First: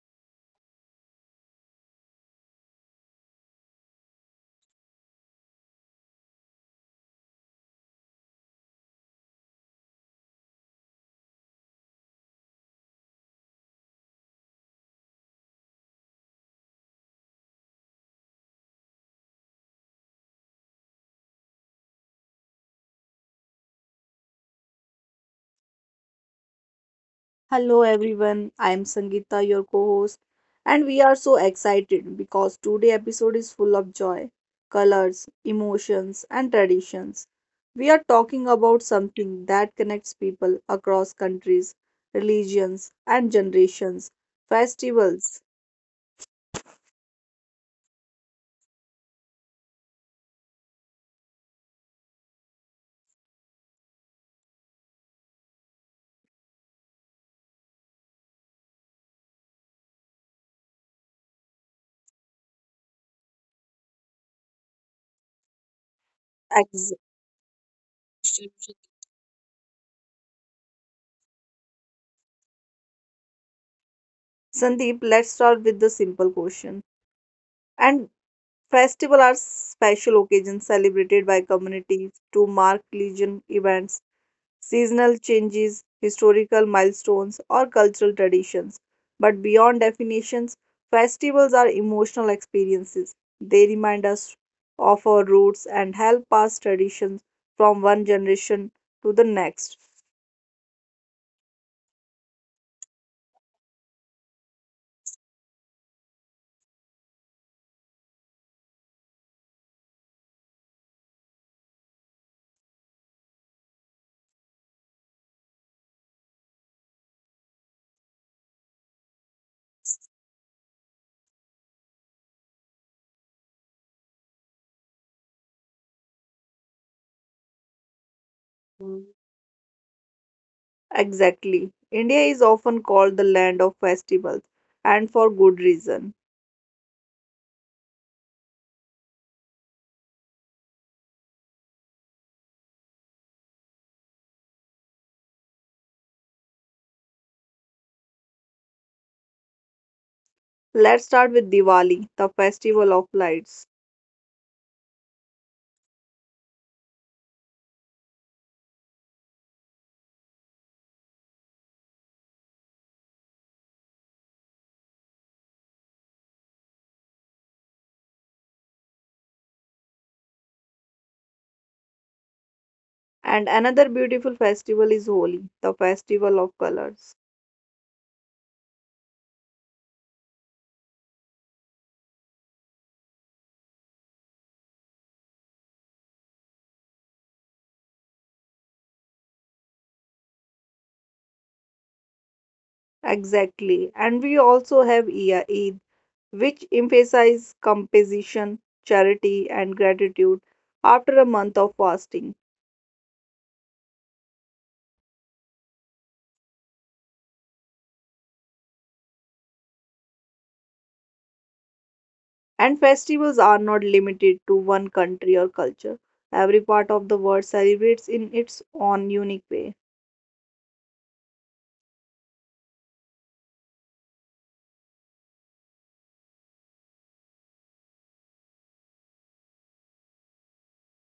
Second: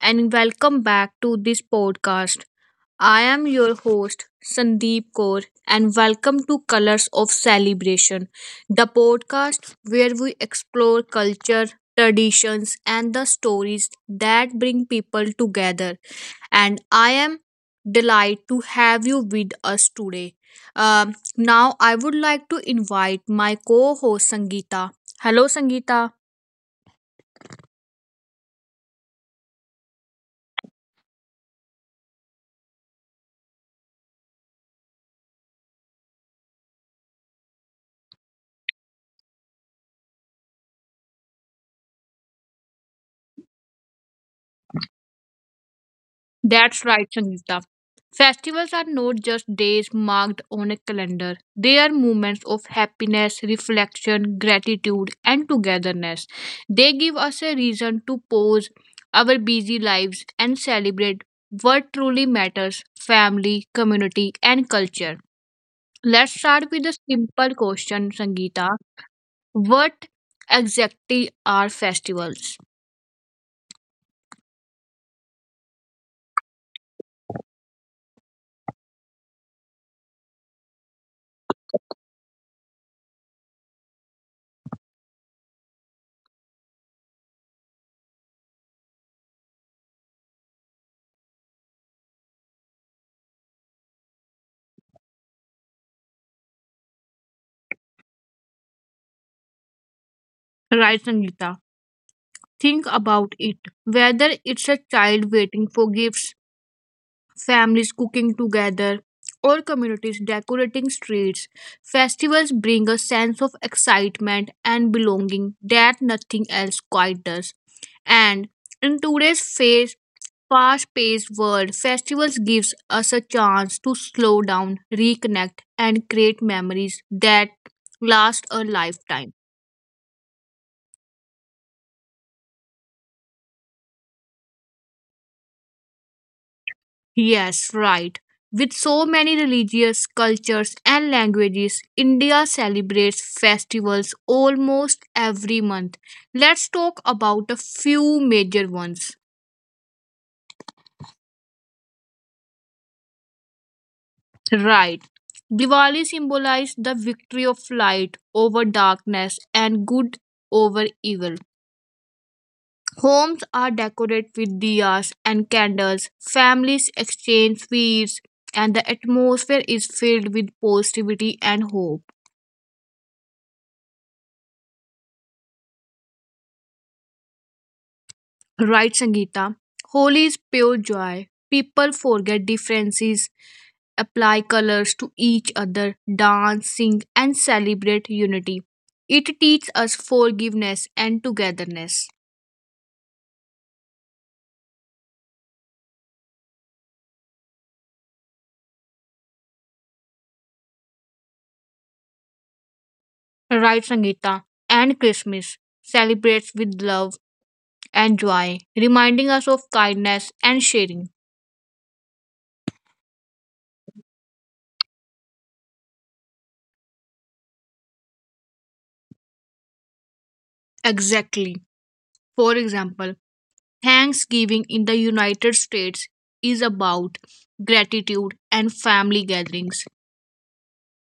and welcome back to this podcast. I am your host, Sandeep Kaur, and welcome to Colors of Celebration, the podcast where we explore culture, traditions, and the stories that bring people together. And I am delighted to have you with us today. Now, I would like to invite my co host, Sangeeta. Hello, Sangeeta. Hello everyone, I am Sangeeta, your co-host, and we are so excited because today episode is full of joy, colors, emotions, and traditions. We are talking about something that connects people across countries, religions, and generations, festivals. That's right, Sangeeta. Festivals are not just days marked on a calendar. They are moments of happiness, reflection, gratitude, and togetherness. They give us a reason to pause our busy lives and celebrate what truly matters family, community, and culture. Let's start with Ex- a simple question, Sangeeta. What exactly are festivals? Sandeep, let's start with the simple question. And festival are special occasions celebrated by communities to mark religion events seasonal changes, historical milestones, or cultural traditions. But beyond definitions, festivals are emotional experiences. They remind us of our roots and help pass traditions from one generation to the next. Right, Sangeeta. Think about it. Whether it's a child waiting for gifts, families cooking together, or communities decorating streets, festivals bring a sense of excitement and belonging that nothing else quite does. And in today's phase, fast-paced world, festivals gives us a chance to slow down, reconnect, and create memories that last a Mm. lifetime. Exactly. India is often called the land of festivals, and for good reason. Yes, right. With so many religious cultures and languages, India celebrates festivals almost every month. Let's talk about a few major ones. Let's start with Diwali, the festival of lights. Right. Diwali symbolizes the victory of light over darkness and good over evil. Homes are decorated with diyas and candles, families exchange sweets, and the atmosphere is filled with positivity and hope. And another beautiful festival is Holi, the festival of colors. Right, Sangeeta. Holi is pure joy. People forget differences, apply colors to each other, dance, sing, and celebrate unity. It teaches us forgiveness and togetherness. Exactly. And we also have Ia Eid, which emphasizes composition, charity, and gratitude after a month of fasting. Right, Sangeeta. And Christmas celebrates with love and joy, reminding us of kindness and sharing. And festivals are not limited to one country or culture. Every part of the world celebrates in its own unique way. Exactly. For example, Thanksgiving in the United States is about gratitude and family gatherings.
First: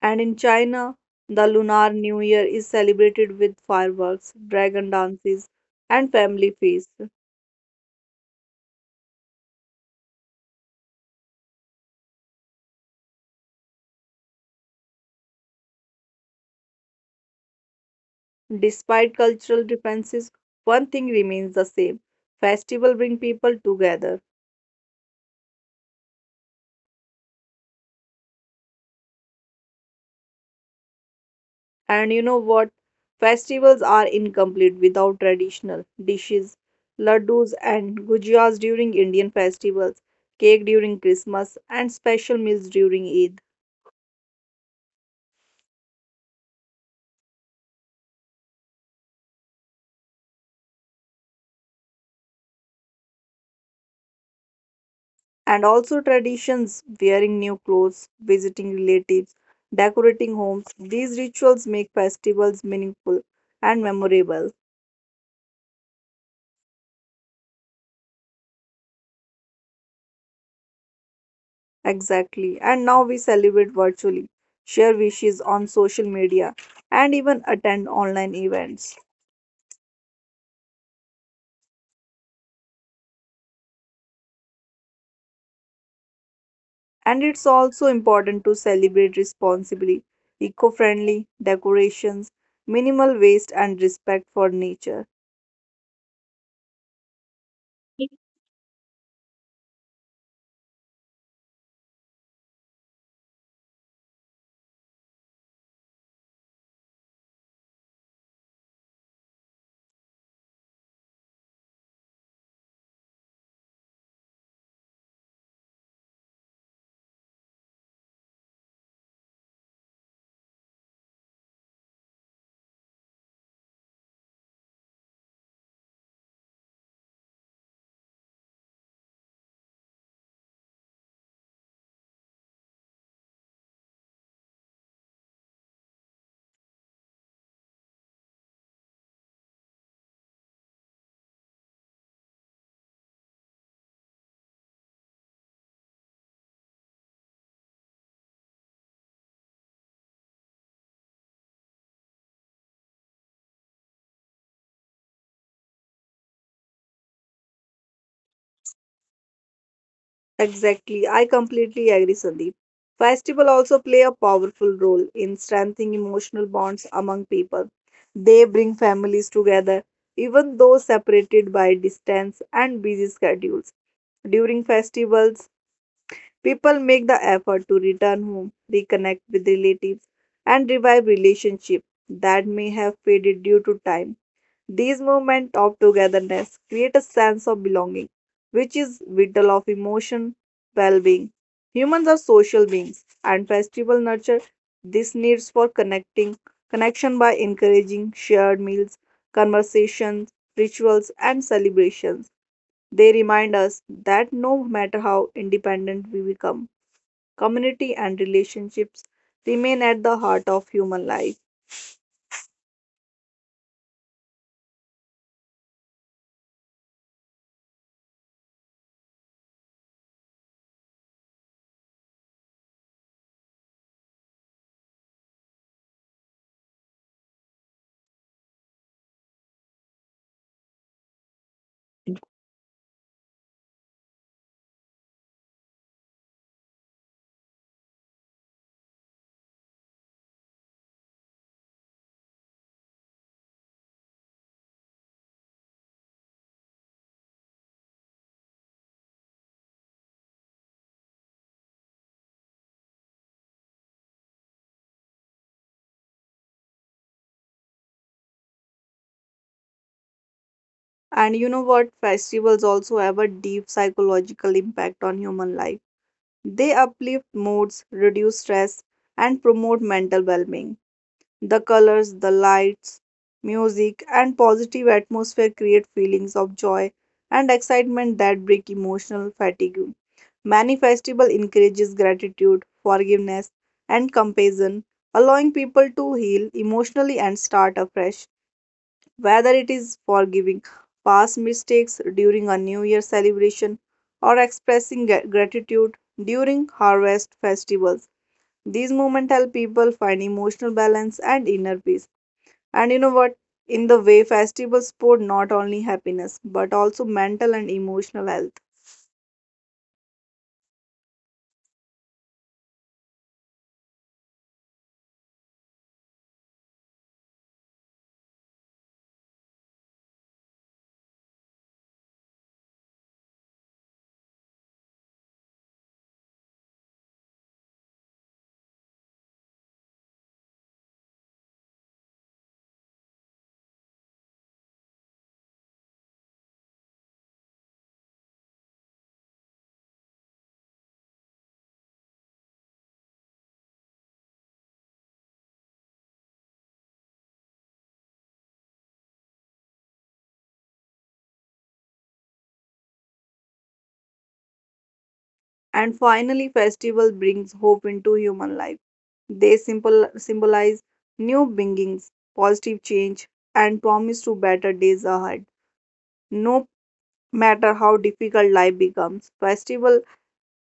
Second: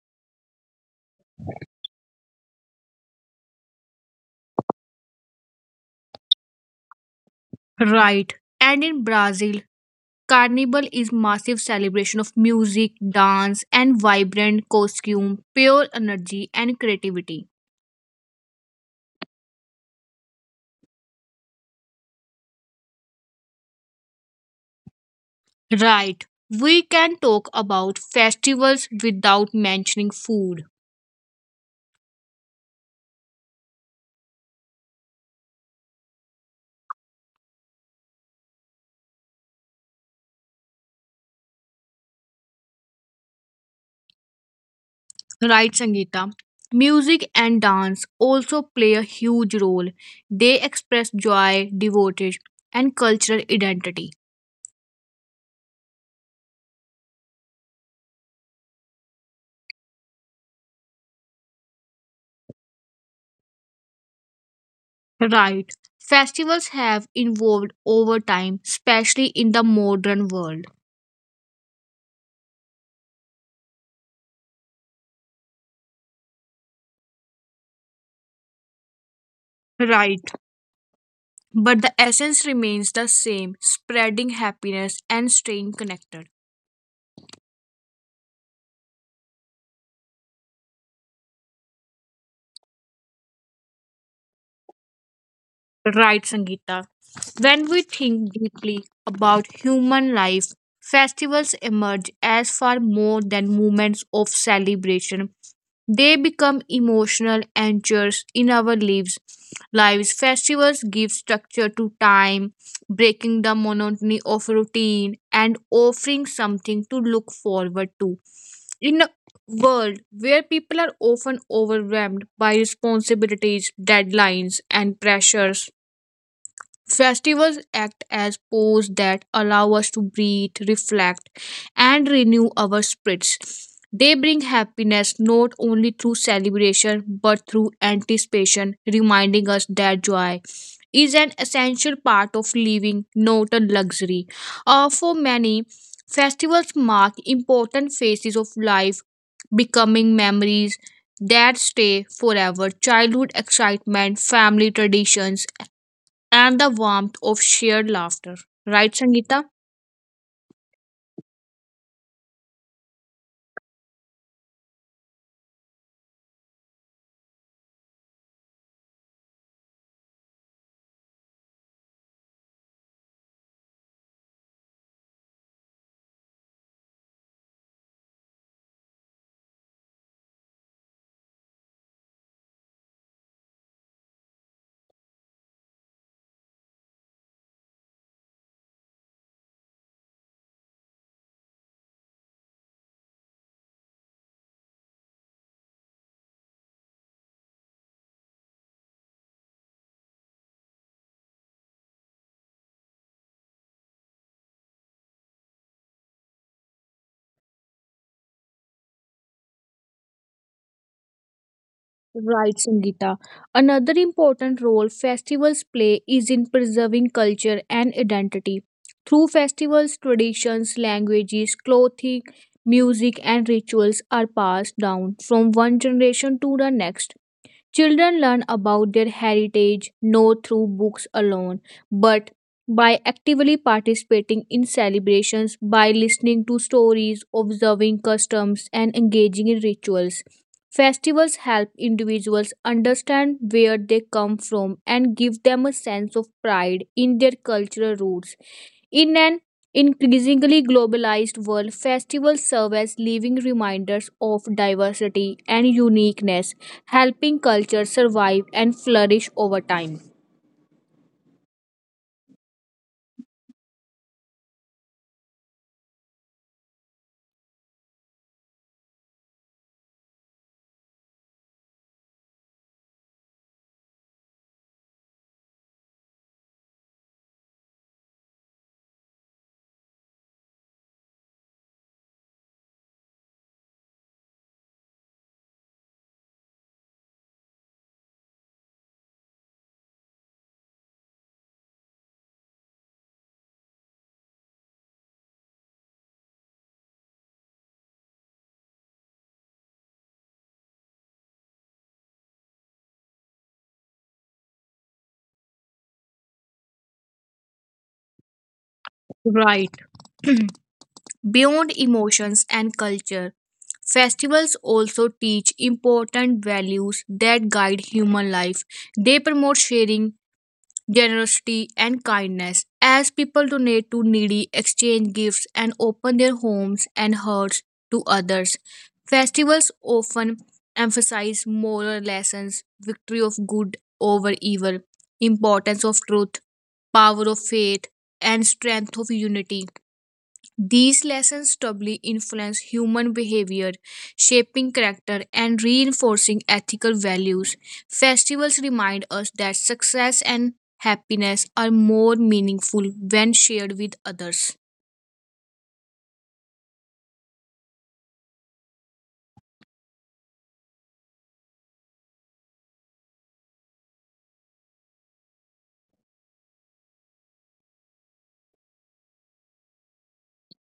And in China, the Lunar New Year is celebrated with fireworks, dragon dances, and family feasts. Right. And in Brazil, carnival is massive celebration of music, dance, and vibrant costume, pure energy and creativity. Despite cultural differences, one thing remains the same. Festival bring people together. Right. We can talk about festivals without mentioning food. And you know what? Festivals are incomplete without traditional dishes, laddus and gujiyas during Indian festivals, cake during Christmas, and special meals during Eid. Right, Sangeeta. Music and dance also play a huge role. They express joy, devotion, and cultural identity. And also traditions, wearing new clothes, visiting relatives, decorating homes. These rituals make festivals meaningful and memorable. Right. Festivals have evolved over time, especially in the modern world. Exactly. And now we celebrate virtually, share wishes on social media, and even attend online events. Right. But the essence remains the same spreading happiness and staying connected. And it's also important to celebrate responsibly, eco friendly decorations, minimal waste, and respect for nature. Right, Sangeeta. When we think deeply about human life, festivals emerge as far more than moments of celebration. They become emotional anchors in our lives. Lives festivals give structure to time, breaking the monotony of routine and offering something to look forward to. In a world where people are often overwhelmed by responsibilities, deadlines, and pressures, festivals act as pause that allow us to breathe, reflect, and renew our spirits. They bring happiness not only through celebration but through anticipation, reminding us that joy is an essential part of living, not a luxury. For many, festivals mark important phases of life, becoming memories that stay forever. Childhood excitement, family traditions, and the warmth of shared laughter. Right, Sangeeta? Exactly, I completely agree, Sandeep. Festival also play a powerful role in strengthening emotional bonds among people. They bring families together, even though separated by distance and busy schedules. During festivals, people make the effort to return home, reconnect with relatives, and revive relationships that may have faded due to time. These moments of togetherness create a sense of belonging, which is vital of emotion well-being. Humans are social beings, and festival nurture this needs for connecting connection by encouraging shared meals, conversations, rituals, and celebrations. They remind us that no matter how independent we become, community, and relationships remain at the heart of human life. Right, Sangeeta. Another important role festivals play is in preserving culture and identity. Through festivals, traditions, languages, clothing, music, and rituals are passed down from one generation to the next. Children learn about their heritage not through books alone, but by actively participating in celebrations, by listening to stories, observing customs, and engaging in rituals. Festivals help individuals understand where they come from and give them a sense of pride in their cultural roots. In an increasingly globalized world, festivals serve as living reminders of diversity and uniqueness helping culture survive and flourish over time. And you know what? Festivals also have a deep psychological impact on human life. They uplift moods, reduce stress, and promote mental well being. The colors, the lights, music, and positive atmosphere create feelings of joy and excitement that break emotional fatigue. Many festival encourages gratitude, forgiveness, and compassion, allowing people to heal emotionally and start afresh. Whether it is forgiving past mistakes during a New Year celebration or expressing gratitude during harvest festivals, these moments help people find emotional balance and inner peace. And you know what? In the way, festivals support not only happiness but also mental and emotional health. Right. Beyond emotions and culture, festivals also teach important values that guide human life. They promote sharing, generosity, and kindness. As people donate to needy, exchange gifts, and open their homes and hearts to others, festivals often emphasize moral lessons, victory of good over evil, importance of truth, power of faith, and strength of unity. These lessons doubly influence human behavior, shaping character and reinforcing ethical values. Festivals remind us that success and happiness are more meaningful when shared with others. And finally, festival brings hope into human life. They symbolize new beginnings, positive change, and promise to better days ahead. No matter how difficult life becomes, festival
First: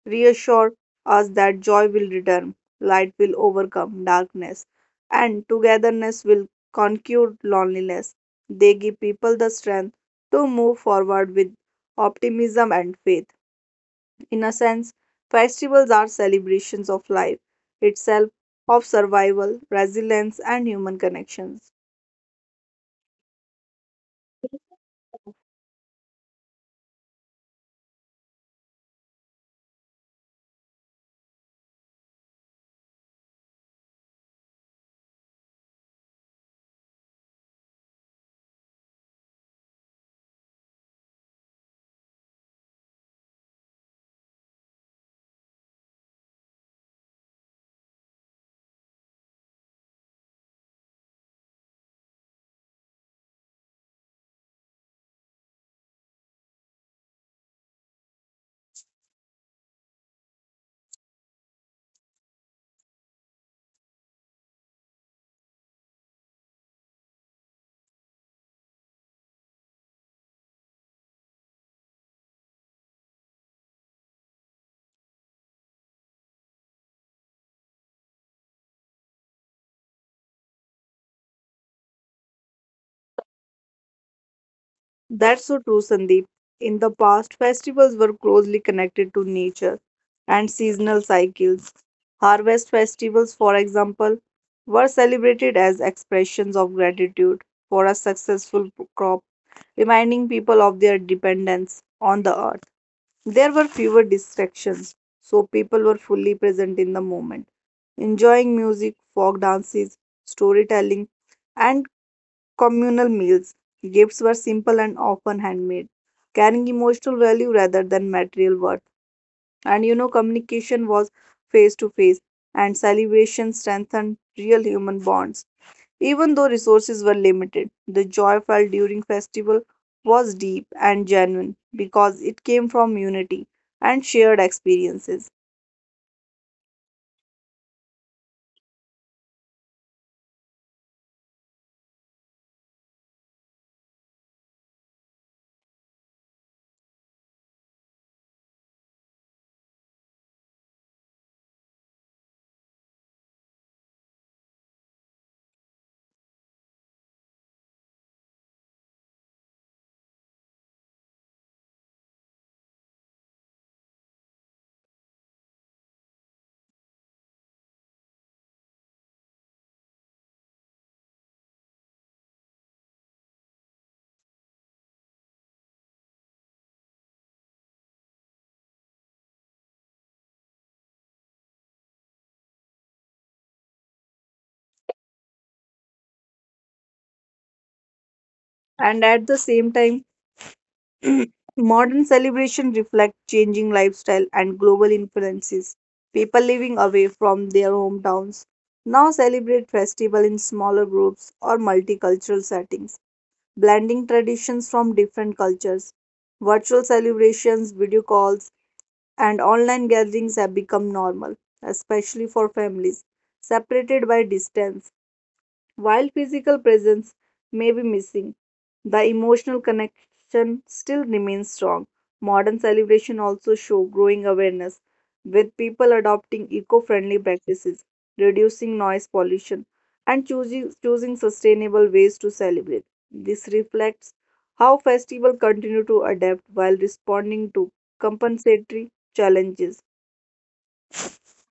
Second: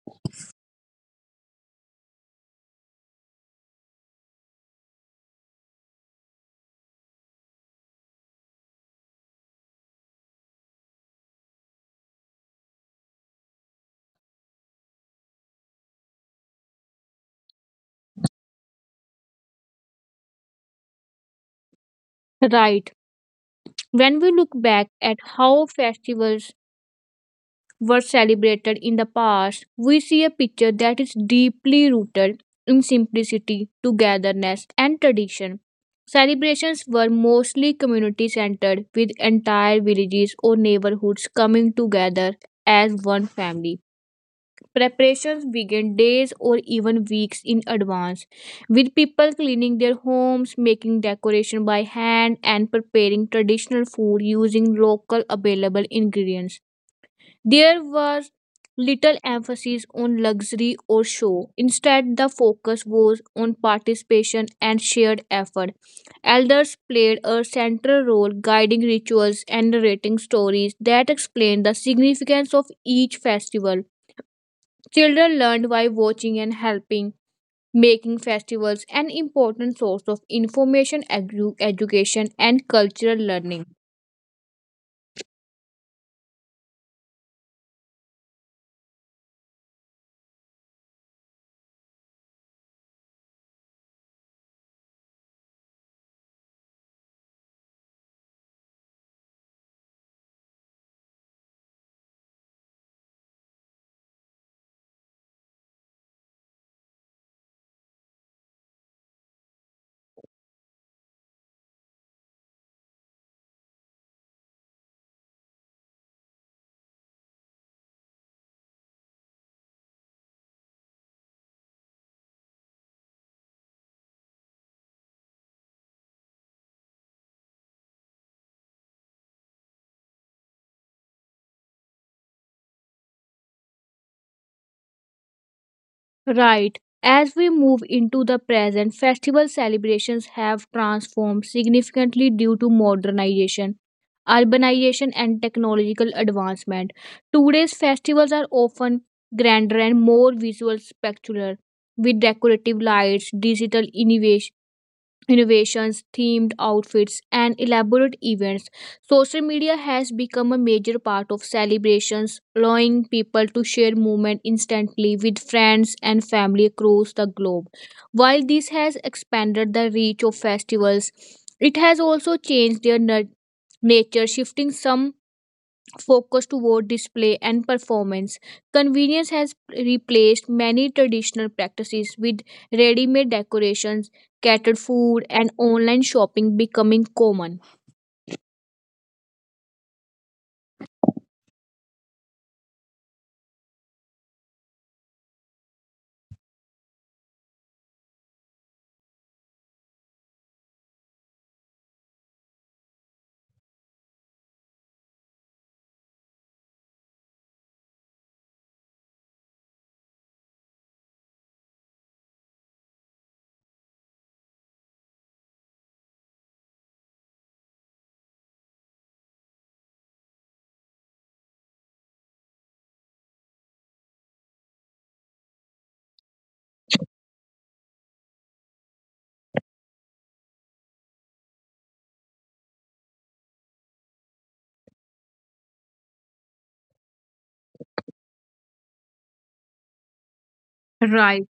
reassure us that joy will return, light will overcome darkness, and togetherness will conquer loneliness. They give people the strength to move forward with optimism and faith. In a sense, festivals are celebrations of life itself, of survival, resilience, and human connections. Right. When we look back at how festivals were celebrated in the past, we see a picture that is deeply rooted in simplicity, togetherness, and tradition. Celebrations were mostly community centered, with entire villages or neighborhoods coming together as one family. Preparations began days or even weeks in advance, with people cleaning their homes, making decoration by hand, and preparing traditional food using local available ingredients. There was little emphasis on luxury or show. Instead, the focus was on participation and shared effort. Elders played a central role guiding rituals and narrating stories that explained the significance of each festival. Children learned by watching and helping, making festivals an important source of information, education, and cultural learning. That's so true, Sandeep. In the past, festivals were closely connected to nature and seasonal cycles. Harvest festivals, for example, were celebrated as expressions of gratitude for a successful crop, reminding people of their dependence on the earth. There were fewer distractions, so people were fully present in the moment, enjoying music, folk dances, storytelling, and communal meals. Gifts were simple and often handmade, carrying emotional value rather than material worth. And you know, communication was face to face, and celebration strengthened real human bonds. Even though resources were limited, the joy felt during festival was deep and genuine because it came from unity and shared experiences. Right. As we move into the present, festival celebrations have transformed significantly due to modernization, urbanization, and technological advancement. Today's festivals are often grander and more visual spectacular, with decorative lights, digital innovations, themed outfits, and elaborate events. Social media has become a major part of celebrations, allowing people to share moments instantly with friends and family across the globe. While this has expanded the reach of festivals, it has also changed their nature, shifting some focus toward display and performance. Convenience has replaced many traditional practices with ready made decorations, catered food, and online shopping becoming common. And at the same time, modern celebrations reflect changing lifestyle and global influences. People living away from their hometowns now celebrate festival in smaller groups or multicultural settings, blending traditions from different cultures. Virtual celebrations, video calls, and online gatherings have become normal, especially for families separated by distance. While physical presence may be missing, the emotional connection still remains strong. Modern celebration also show growing awareness with people adopting eco-friendly practices, reducing noise pollution, and choosing sustainable ways to celebrate. This reflects how festivals continue to adapt while responding to compensatory challenges. Right.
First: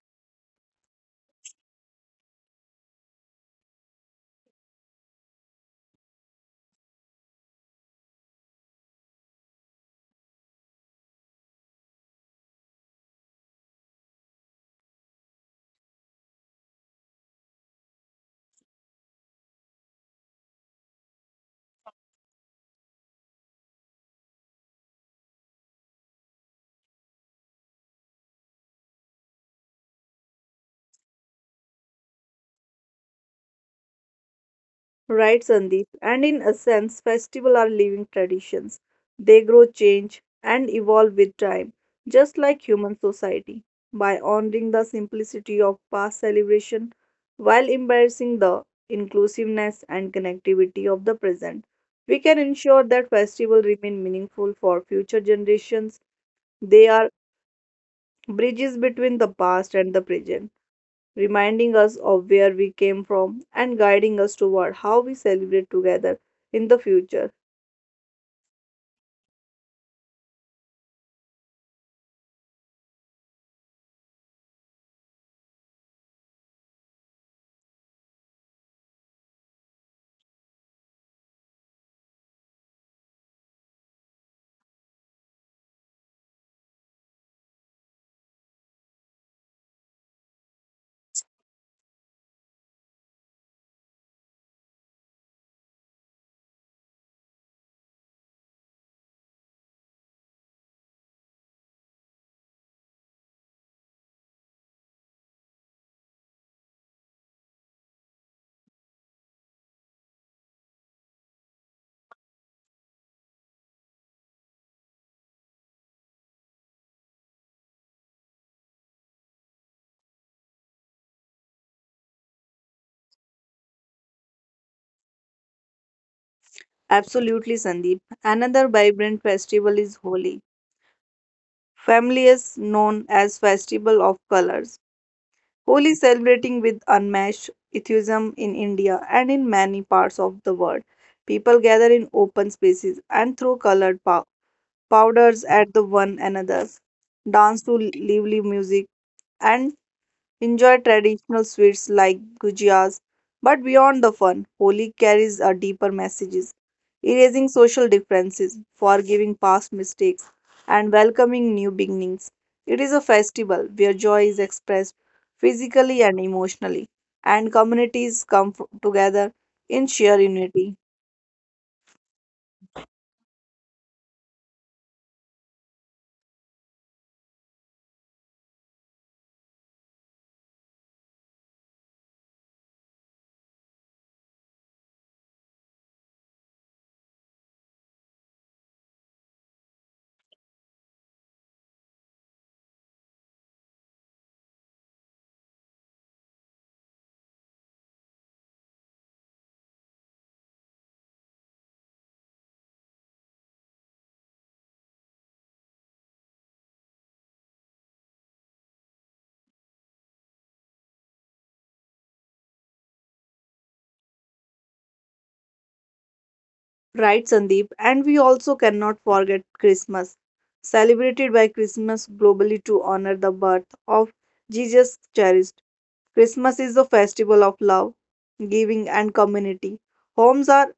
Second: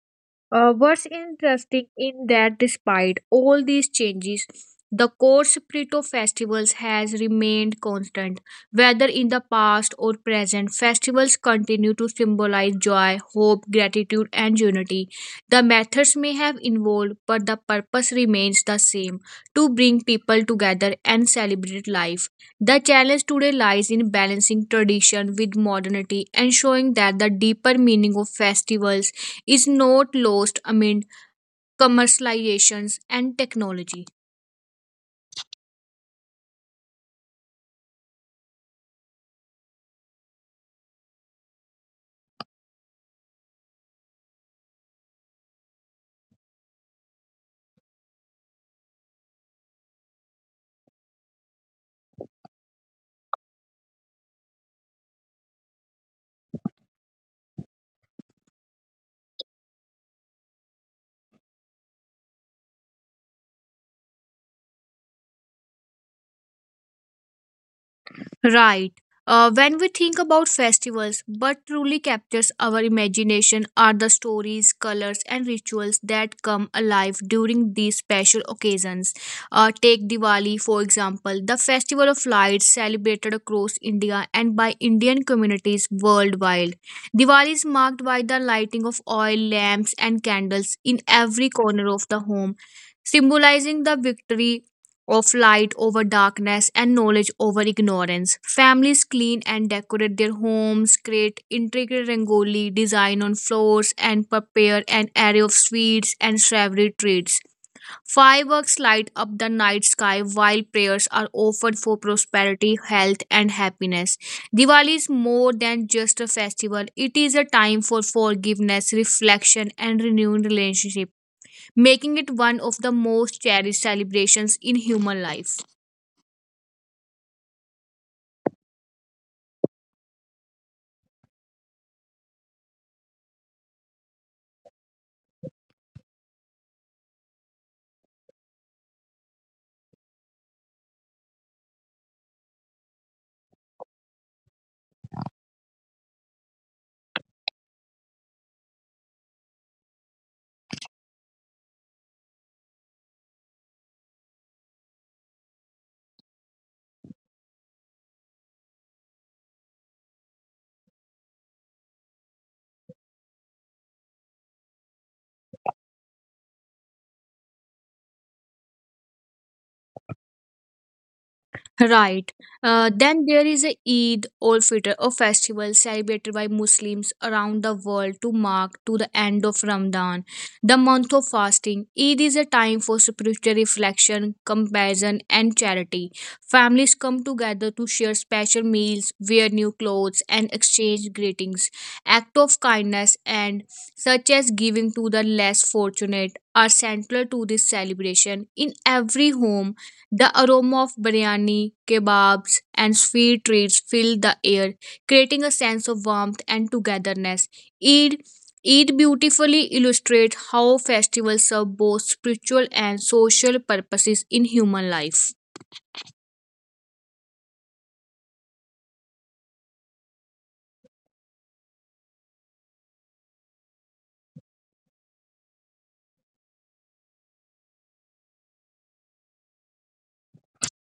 What's interesting in that despite all these changes, the core spirit of festivals has remained constant. Whether in the past or present, festivals continue to symbolize joy, hope, gratitude, and unity. The methods may have evolved, but the purpose remains the same to bring people together and celebrate life. The challenge today lies in balancing tradition with modernity, ensuring that the deeper meaning of festivals is not lost amid commercializations and technology. Right, Sandeep. And in a sense, festivals are living traditions. They grow, change, and evolve with time, just like human society. By honoring the simplicity of past celebration while embracing the inclusiveness and connectivity of the present, we can ensure that festivals remain meaningful for future generations. They are bridges between the past and the present reminding us of where we came from and guiding us toward how we celebrate together in the future. Right. When we think about festivals, what truly captures our imagination are the stories, colors, and rituals that come alive during these special occasions. Take Diwali, for example. The festival of lights celebrated across India and by Indian communities worldwide. Diwali is marked by the lighting of oil, lamps, and candles in every corner of the home, symbolizing the victory of light over darkness and knowledge over ignorance. Families clean and decorate their homes, create intricate rangoli design on floors, and prepare an array of sweets and savory treats. Fireworks light up the night sky while prayers are offered for prosperity, health, and happiness. Diwali is more than just a festival, it is a time for forgiveness, reflection, and renewed relationship making it one of the most cherished celebrations in human life. Absolutely, Sandeep. Another vibrant festival is Holi, Family is known as Festival of Colors. Holi celebrating with unmatched enthusiasm in India and in many parts of the world. People gather in open spaces and throw colored powders at the one another, dance to lively music, and enjoy traditional sweets like gujiyas, but beyond the fun, Holi carries a deeper messages, erasing social differences, forgiving past mistakes, and welcoming new beginnings. It is a festival where joy is expressed physically and emotionally, and communities come together in sheer unity. Right. Then there is a Eid or Fitr, a festival celebrated by Muslims around the world to mark to the end of Ramadan, the month of fasting. Eid is a time for spiritual reflection, compassion, and charity. Families come together to share special meals, wear new clothes, and exchange greetings. Acts of kindness and such as giving to the less fortunate are central to this celebration. In every home the aroma of biryani, kebabs, and sweet treats filled the air, creating a sense of warmth and togetherness. Eid, Eid beautifully illustrates how festivals serve both spiritual and social purposes in human life. Right, Sandeep. And we also cannot forget Christmas, celebrated by Christmas globally to honor the birth of Jesus Christ. Christmas is a festival of love, giving, and community. Homes are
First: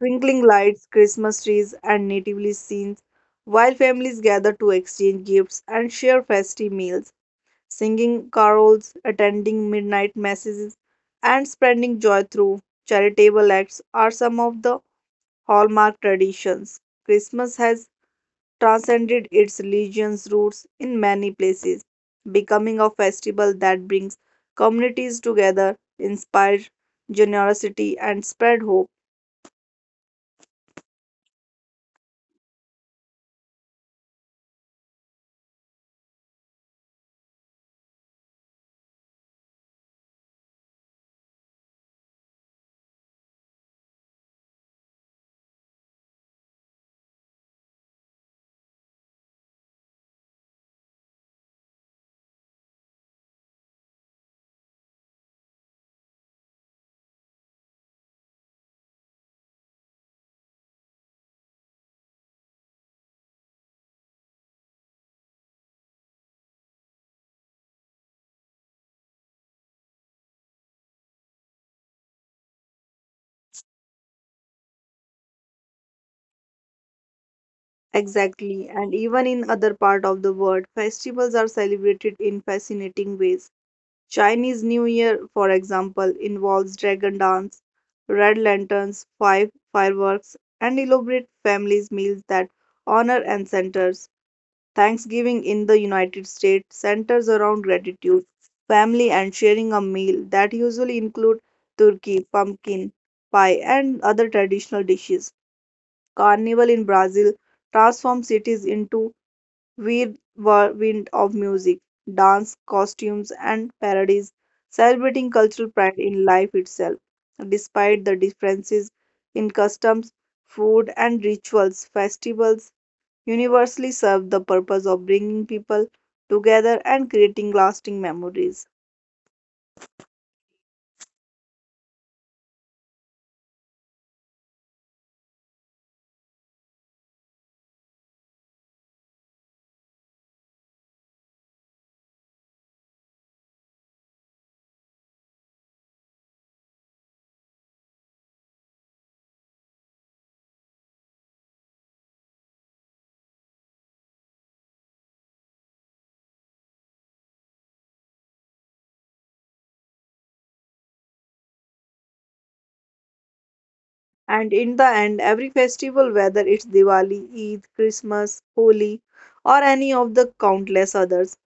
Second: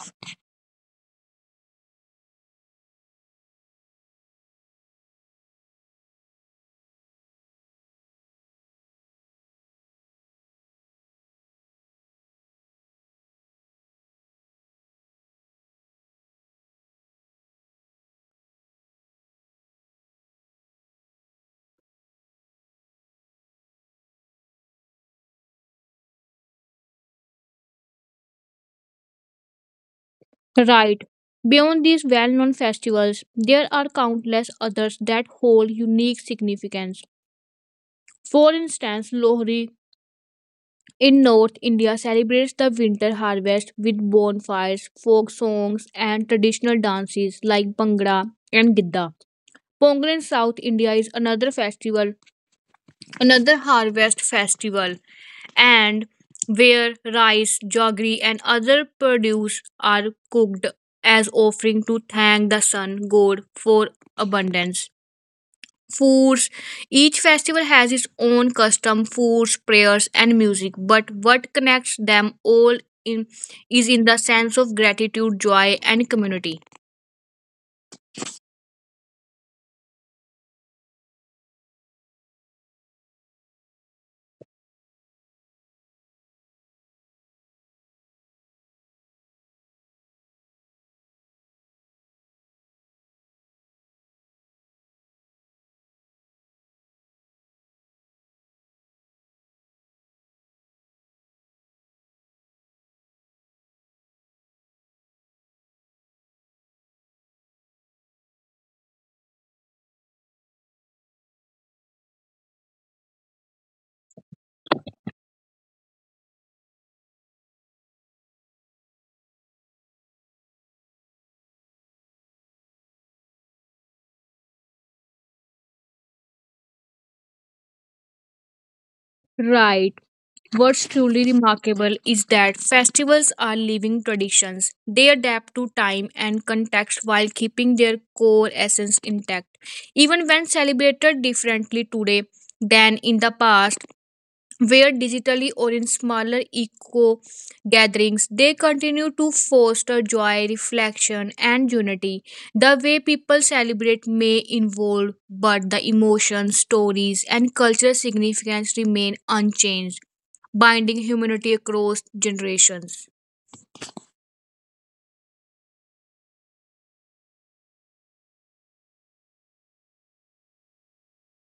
twinkling lights, Christmas trees, and natively scenes, while families gather to exchange gifts and share festive meals, singing carols, attending midnight masses, and spreading joy through charitable acts are some of the hallmark traditions. Christmas has transcended its religion's roots in many places, becoming a festival that brings communities together, inspires generosity, and spread hope. Right. Beyond these well known festivals, there are countless others that hold unique significance. For instance, Lohri, in North India celebrates the winter harvest with bonfires, folk songs and traditional dances like Bhangra and Gidda. Pongal in South India is another harvest festival and where rice, jaggery and other produce are cooked as offering to thank the sun god for abundance foods. Each festival has its own custom foods, prayers, and music, but what connects them all in is in the sense of gratitude, joy, and community. Exactly, and even in other part of the world, festivals are celebrated in fascinating ways. Chinese New Year, for example, involves dragon dance, red lanterns, five fireworks, and elaborate families meals that honor ancestors. Thanksgiving in the United States centers around gratitude, family, and sharing a meal that usually include turkey, pumpkin pie, and other traditional dishes. Carnival in Brazil transforms cities into whirlwind of music, dance, costumes, and parodies, celebrating cultural pride in life itself. Despite the differences in customs, food, and rituals, festivals universally serve the purpose of bringing people together and creating lasting memories. Right. What's truly remarkable is that festivals are living traditions. They adapt to time and context while keeping their core essence intact. Even when celebrated differently today than in the past, where digitally or in smaller eco gatherings they continue to foster joy reflection and unity the way people celebrate may evolve but the emotions stories and cultural significance remain unchanged binding humanity across generations. And in the end, every festival, whether it's Diwali, Eid, Christmas, Holi, or any of the countless others,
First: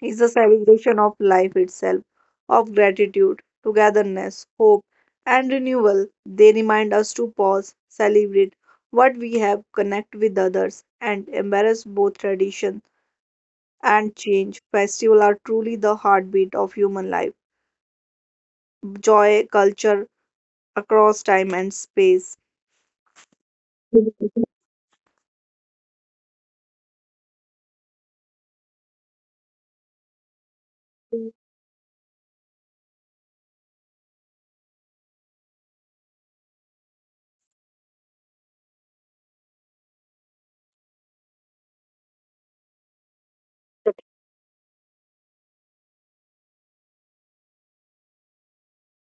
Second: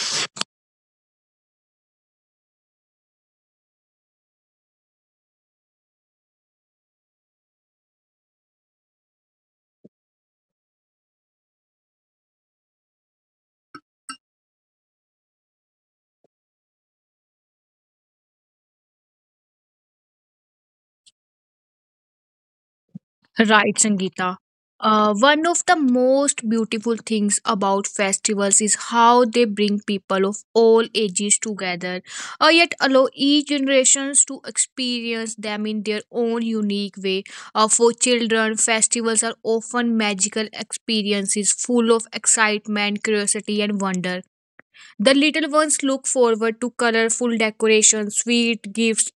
is a celebration of life itself, of gratitude, togetherness, hope, and renewal. They remind us to pause, celebrate what we have, connect with others, and embrace both tradition and change. Festivals are truly the heartbeat of human life. Joy culture across time and space. Right, Sangeeta. One of the most beautiful things about festivals is how they bring people of all ages together, yet allow each generations to experience them in their own unique way. For children, festivals are often magical experiences full of excitement, curiosity, and wonder. The little ones look forward to colorful decorations, sweet gifts,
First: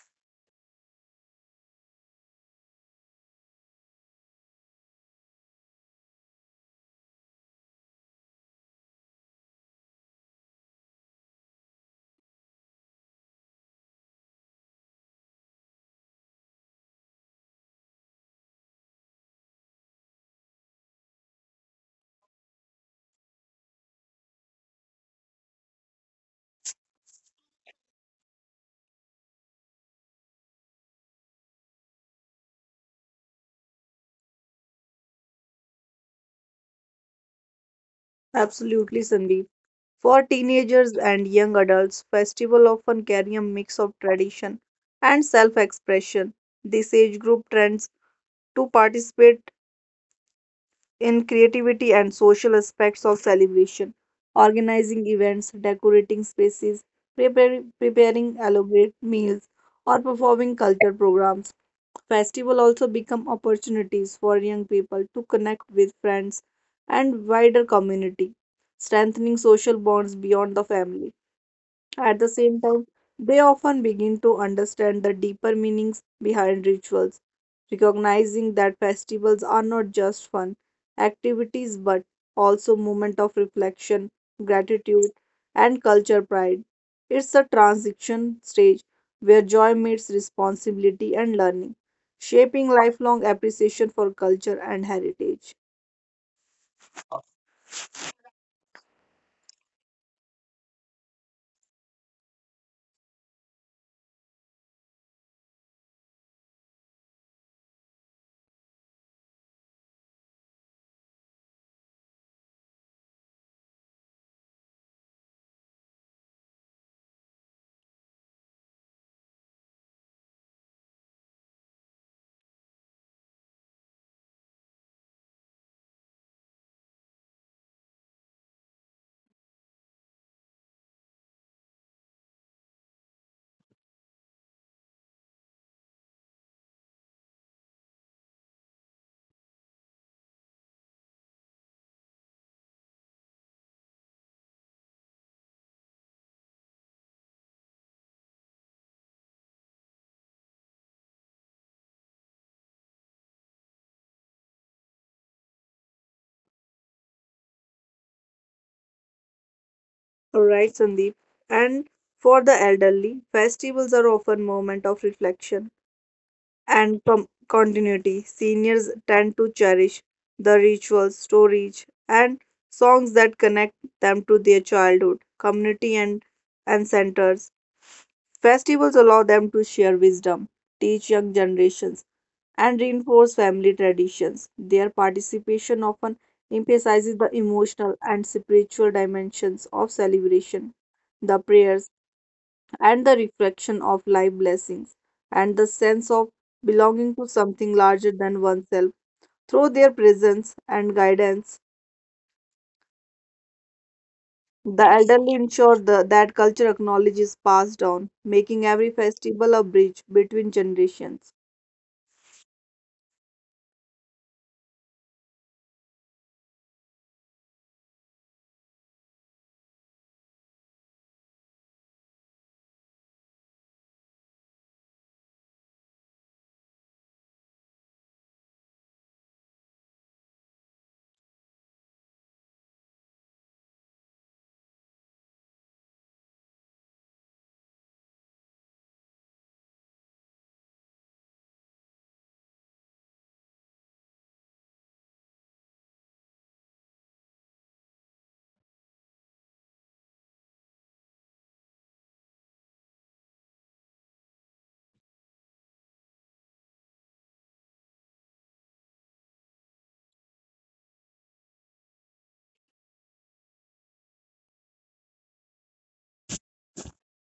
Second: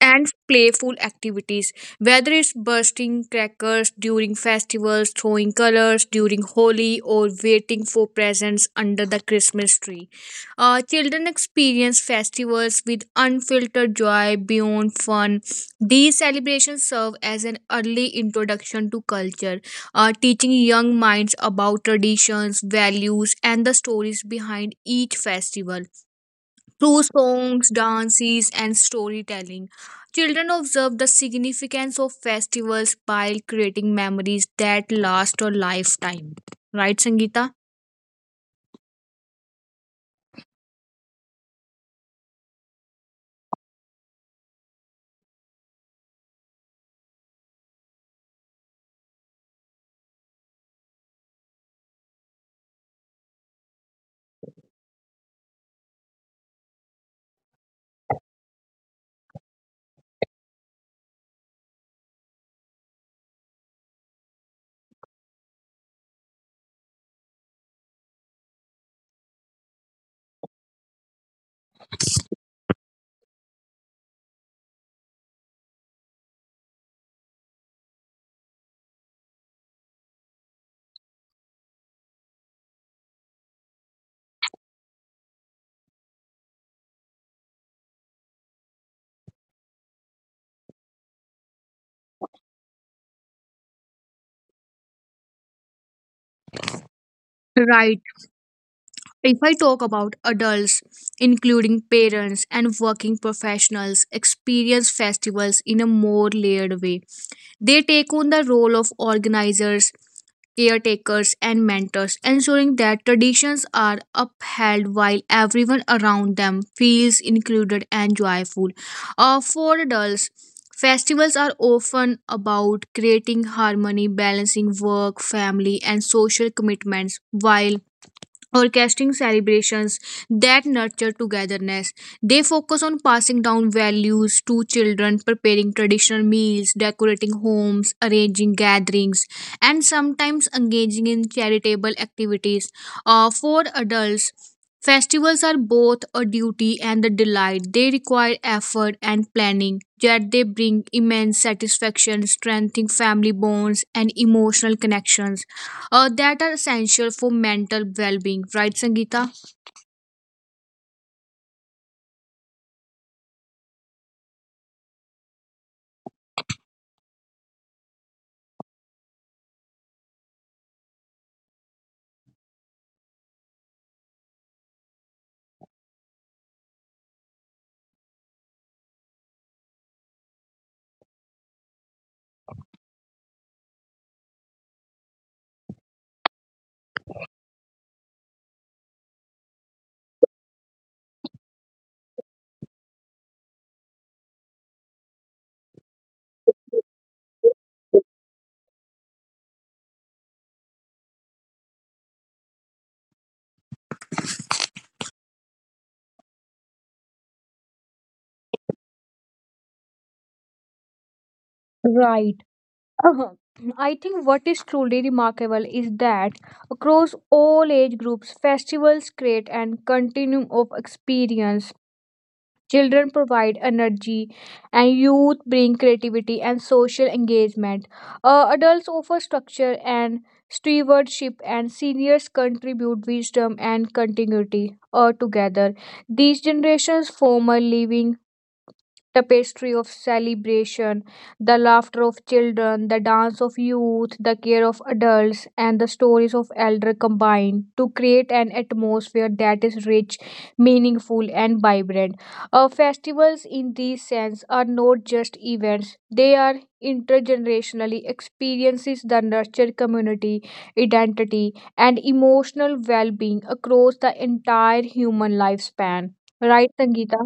and playful activities whether it's bursting crackers during festivals throwing colors during holi or waiting for presents under the christmas tree children experience festivals with unfiltered joy beyond fun these celebrations serve as an early introduction to culture teaching young minds about traditions values and the stories behind each festival through songs, dances, and storytelling. Children observe the significance of festivals while creating memories that last a lifetime. Right, Sangeeta? Absolutely, Sandeep. For teenagers and young adults, festivals often carry a mix of tradition and self-expression. This age group trends to participate in creativity and social aspects of celebration, organizing events, decorating spaces, preparing elaborate meals, or performing culture programs. Festival also become opportunities for young people to connect with friends and wider community, strengthening social bonds beyond the family. At the same time, they often begin to understand the deeper meanings behind rituals, recognizing that festivals are not just fun activities but also moments of reflection, gratitude, and culture pride. It's a transition stage where joy meets responsibility and learning, shaping lifelong appreciation for culture and heritage. Right. If I talk about adults, including parents and working professionals, experience festivals in a more layered way. They take on the role of organizers, caretakers, and mentors, ensuring that traditions are upheld while everyone around them feels included and joyful. For adults, festivals are often about creating harmony, balancing work, family, and social commitments while orchestrating celebrations that nurture togetherness. They focus on passing down values to children, preparing traditional meals, decorating homes, arranging gatherings, and sometimes engaging in charitable activities. For adults, festivals are both a duty and a delight. They require effort and planning, yet they bring immense satisfaction, strengthening family bonds and emotional connections that are essential for mental well-being, right, sangeeta? All right, Sandeep. And for the elderly, festivals are often moments of reflection and continuity. Seniors tend to cherish the rituals, stories, and songs that connect them to their childhood, community, and centers. Festivals allow them to share wisdom, teach young generations, and reinforce family traditions. Their participation often emphasizes the emotional and spiritual dimensions of celebration. The prayers, and the reflection of life blessings and the sense of belonging to something larger than oneself. Through their presence and guidance, the elderly ensure that culture acknowledges passed down, making every festival a bridge between generations. Right. Uh-huh. I think what is truly remarkable is that across all age groups, festivals create an continuum of experience. Children provide energy, and youth bring creativity and social engagement. Adults offer structure and stewardship, and seniors contribute wisdom and continuity, together. These generations form a living tapestry of celebration, the laughter of children, the dance of youth, the care of adults, and the stories of elder combine to create an atmosphere that is rich, meaningful, and vibrant. Festivals, in this sense, are not just events, they are intergenerationally experiences that nurture community identity and emotional well-being across the entire human lifespan, right, sangeeta?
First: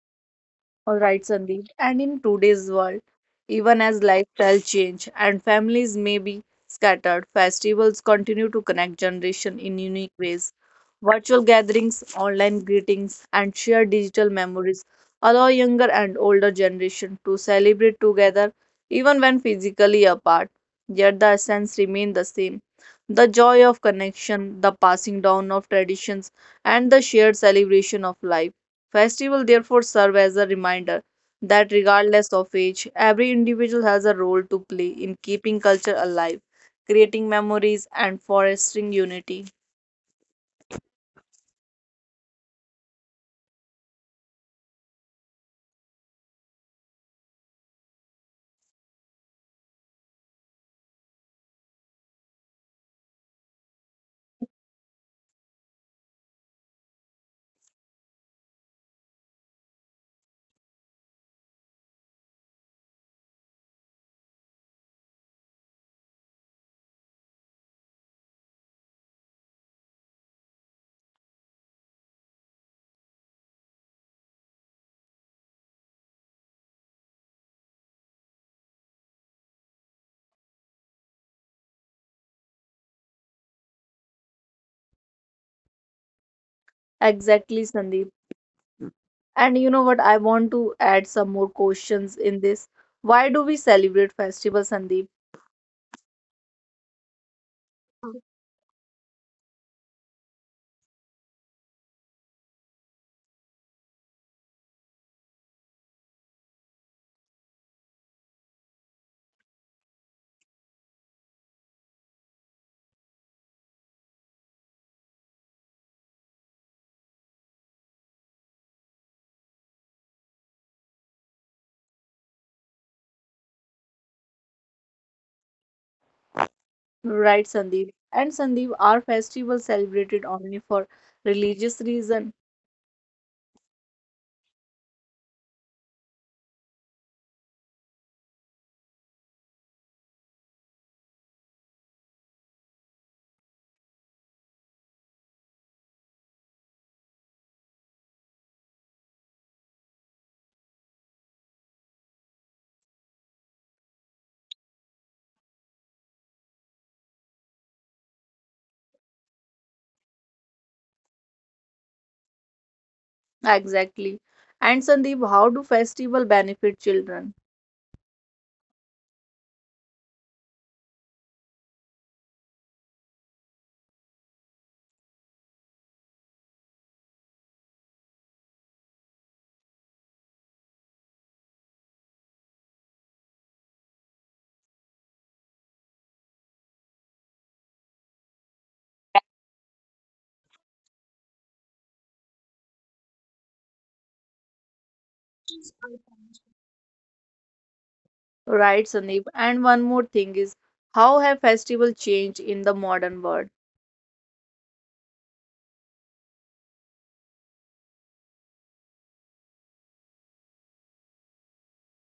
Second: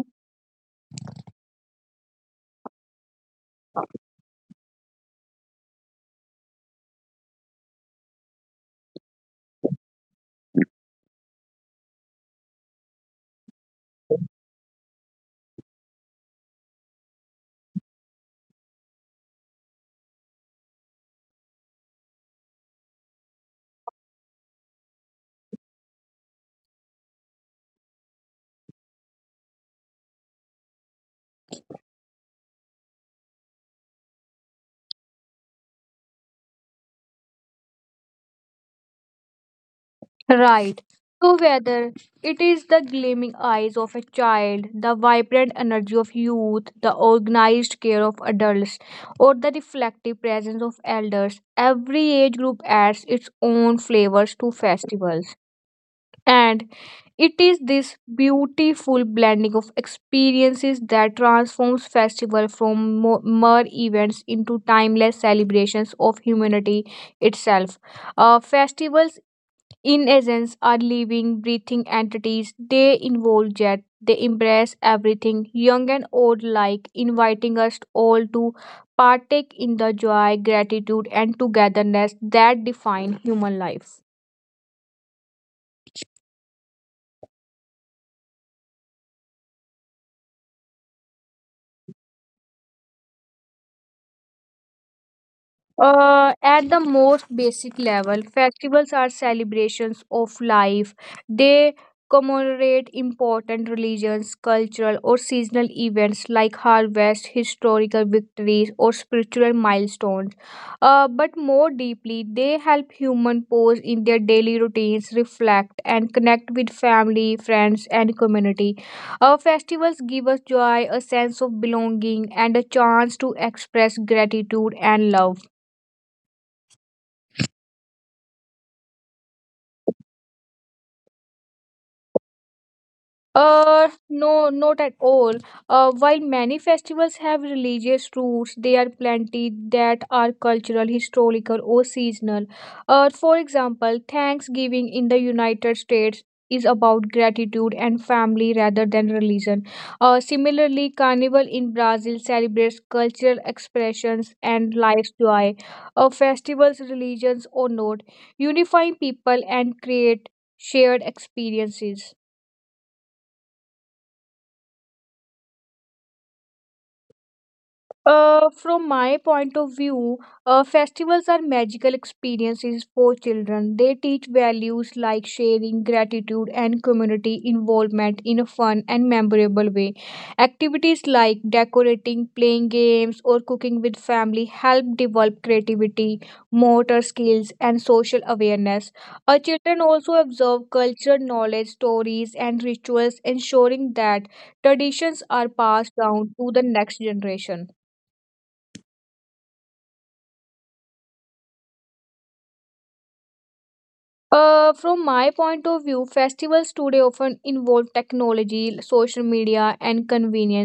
All right, Sandeep. And in today's world, even as lifestyle change and families may be scattered, festivals continue to connect generation in unique ways. Virtual gatherings, online greetings, and shared digital memories allow younger and older generation to celebrate together even when physically apart. Yet the essence remain the same. The joy of connection, the passing down of traditions, and the shared celebration of life. Festival therefore serve as a reminder that regardless of age, every individual has a role to play in keeping culture alive, creating memories and fostering unity. Right. So, whether it is the gleaming eyes of a child, the vibrant energy of youth, the organized care of adults, or the reflective presence of elders, every age group adds its own flavors to festivals. And it is this beautiful blending of experiences that transforms festival from mere events into timeless celebrations of humanity itself. Festivals in essence, are living, breathing entities. They involve yet they embrace everything, young and old alike, inviting us all to partake in the joy, gratitude, and togetherness that define human life. Exactly, Sandeep. And you know what? I want to add some more questions in this. Why do we celebrate festivals, Sandeep? At the most basic level, festivals are celebrations of life. They commemorate important religious, cultural, or seasonal events like harvest, historical victories, or spiritual milestones. But more deeply, they help humans pause in their daily routines, reflect, and connect with family, friends, and community. Our festivals give us joy, a sense of belonging, and a chance to express gratitude and love. Right, Sandeep. And Sandeep, are festivals celebrated only for religious reason? No, not at all. While many festivals have religious roots, there are plenty that are cultural, historical, or seasonal. For example, Thanksgiving in the United States is about gratitude and family rather than religion. Similarly, Carnival in Brazil celebrates cultural expressions and life's joy. Festivals, religions, or not, unifying people and create shared experiences. Exactly. And Sandeep, how do festival benefit children? From my point of view, festivals are magical experiences for children. They teach values like sharing, gratitude, and community involvement in a fun and memorable way. Activities like decorating, playing games, or cooking with family help develop creativity, motor skills, and social awareness. Our children also absorb cultural knowledge, stories, and rituals, ensuring that traditions are passed down to the next generation. Right, Sandeep. And one more thing is, how have festivals changed in the modern world? From my point of view, festivals today often involve technology, social media, and convenience.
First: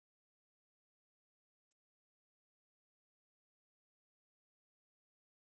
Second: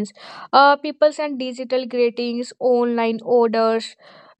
People send digital greetings, online orders,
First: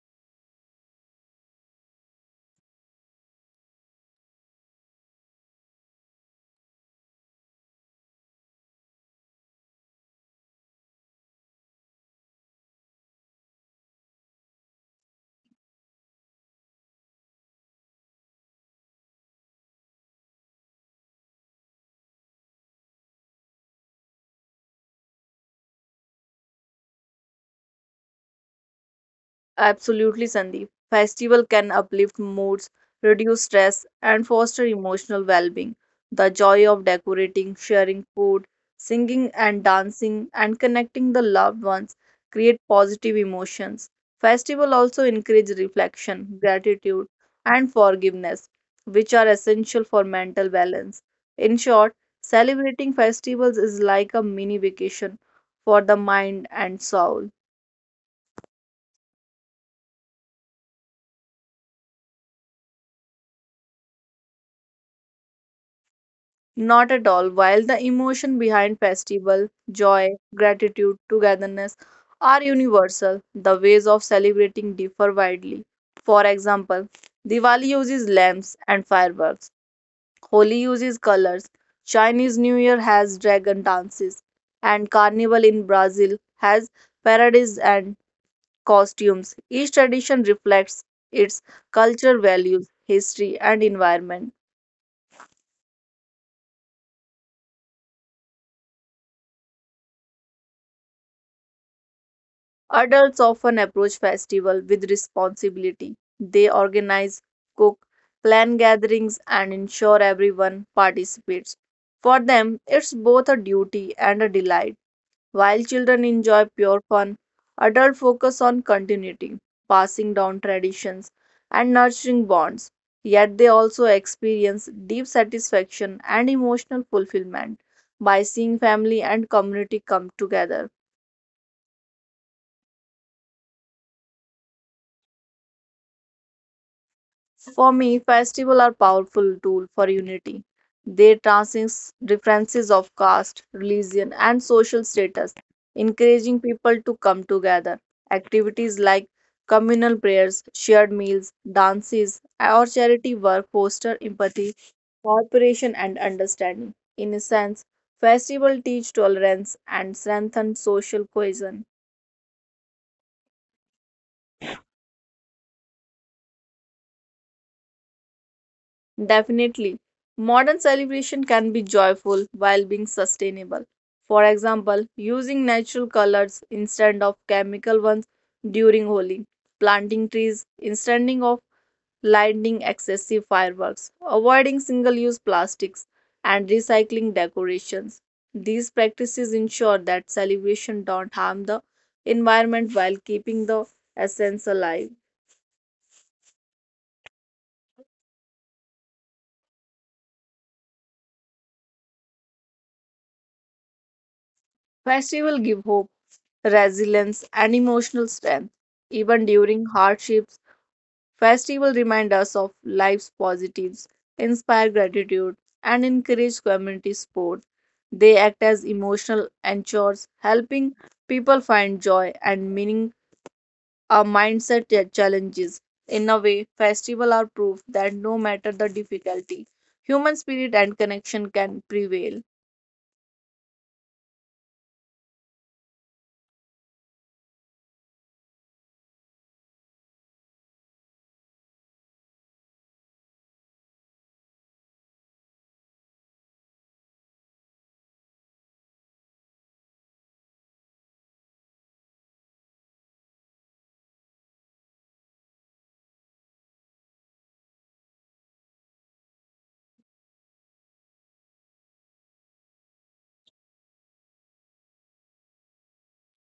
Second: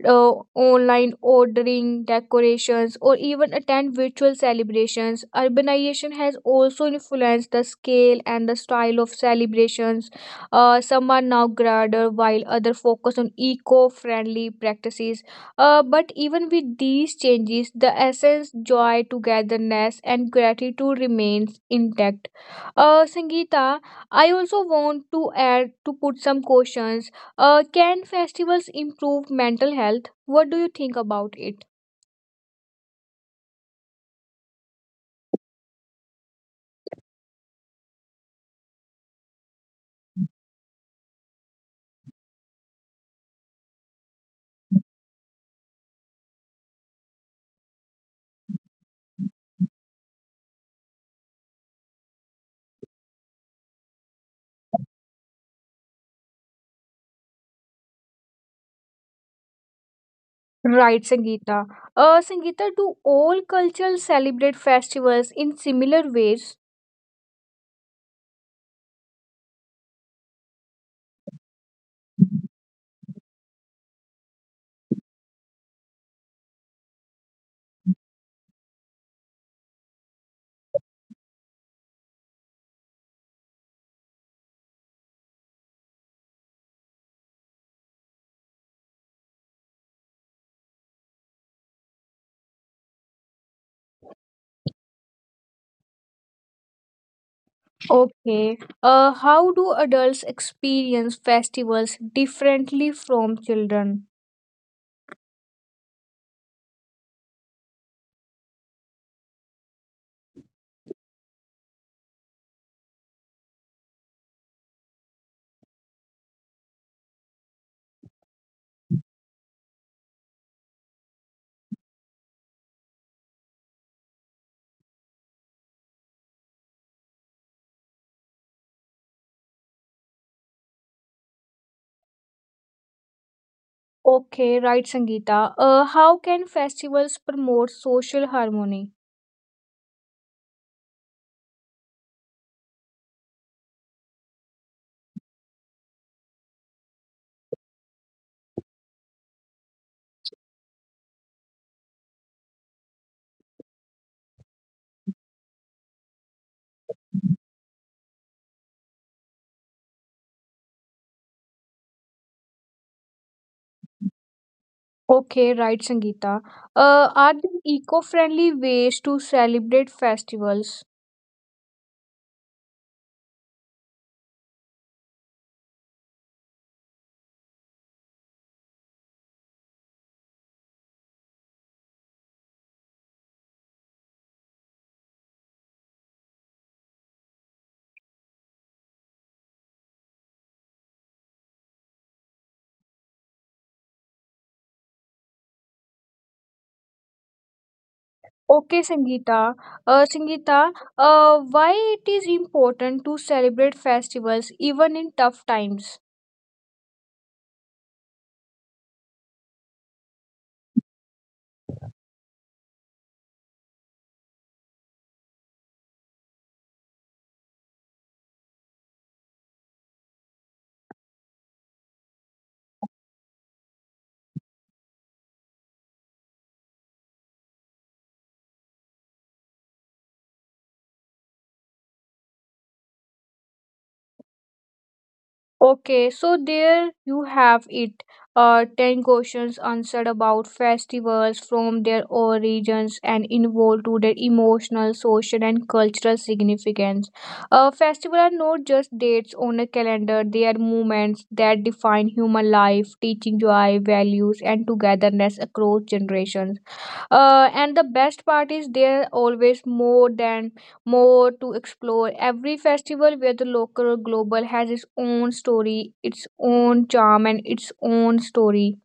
online ordering, decorations, or even attend virtual celebrations. Urbanization has also influenced the scale and the style of celebrations. Some are now grander, while others focus on eco friendly practices but even with these changes, the essence, joy, togetherness, and gratitude remains intact. Sangeeta, I also want to add to put some questions. Can festivals improve mental health? What do you think about it? Absolutely, Sandeep. Festival can uplift moods, reduce stress, and foster emotional well-being. The joy of decorating, sharing food, singing and dancing, and connecting the loved ones create positive emotions. Festival also encourage reflection, gratitude, and forgiveness, which are essential for mental balance. In short, celebrating festivals is like a mini vacation for the mind and soul. Right, Sangeeta. Sangeeta, do all cultures celebrate festivals in similar ways? Not at all. While the emotion behind festival, joy, gratitude, togetherness are universal, the ways of celebrating differ widely. For example, Diwali uses lamps and fireworks. Holi uses colors. Chinese New Year has dragon dances, and Carnival in Brazil has parades and costumes. Each tradition reflects its cultural values, history, and environment. Okay. How do adults experience festivals differently from children? Adults often approach festival with responsibility. They organize, cook, plan gatherings, and ensure everyone participates. For them, it's both a duty and a delight. While children enjoy pure fun, adults focus on continuity, passing down traditions, and nurturing bonds. Yet they also experience deep satisfaction and emotional fulfillment by seeing family and community come together. Okay, right, Sangeeta. How can festivals promote social harmony? For me, festivals are powerful tool for unity. They transcend differences of caste, religion, and social status, encouraging people to come together. Activities like communal prayers, shared meals, dances, or charity work foster empathy, cooperation, and understanding. In a sense, festivals teach tolerance and strengthen social cohesion. Okay, right, Sangeeta. Are there eco-friendly ways to celebrate festivals? Definitely. Modern celebration can be joyful while being sustainable. For example, using natural colors instead of chemical ones during Holi, planting trees instead of lighting excessive fireworks, avoiding single use plastics, and recycling decorations. These practices ensure that celebration don't harm the environment while keeping the essence alive. Okay, Sangeeta. Sangeeta, why it is important to celebrate festivals even in tough times? Festival give hope, resilience, and emotional strength. Even during hardships, festival remind us of life's positives, inspire gratitude, and encourage community support. They act as emotional anchors, helping people find joy and meaning our mindset challenges. In a way, festivals are proof that no matter the difficulty, human spirit and connection can prevail. Okay, so there you have it. 10 questions answered about festivals from their origins and involved to their emotional, social, and cultural significance. Festivals are not just dates on a calendar, they are moments that define human life, teaching joy, values, and togetherness across generations, and the best part is there always more than more to explore every festival where the local or global has its own story, its own charm, and its own story,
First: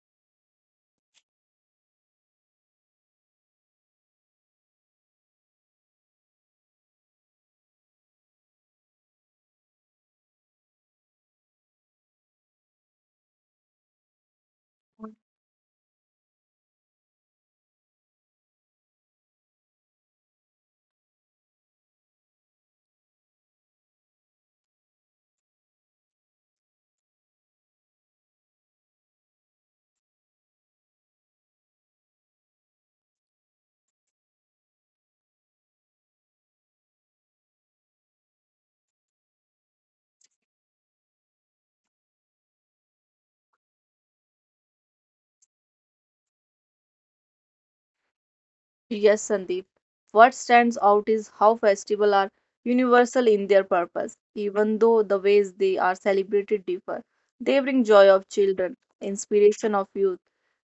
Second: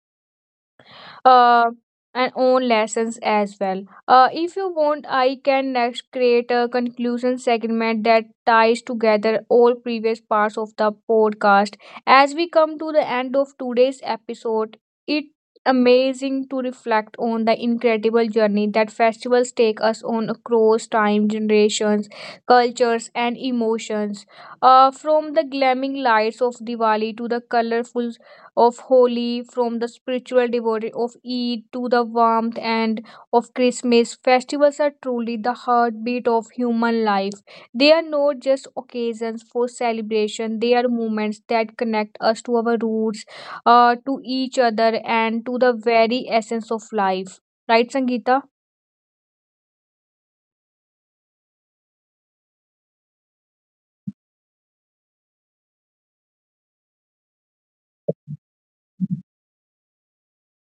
uh, and own lessons as well. If you want, I can next create a conclusion segment that ties together all previous parts of the podcast. As we come to the end of today's episode, it amazing to reflect on the incredible journey that festivals take us on across time, generations, cultures, and emotions, from the glamming lights of diwali to the colorful of Holi, from the spiritual devotee of Eid to the warmth and of Christmas, festivals are truly the heartbeat of human life. They are not just occasions for celebration, they are moments that connect us to our roots, to each other, and to the very essence of life. Right, Sangeeta? Yes, Sandeep. What stands out is how festivals are universal in their purpose, even though the ways they are celebrated differ. They bring joy of children, inspiration of youth,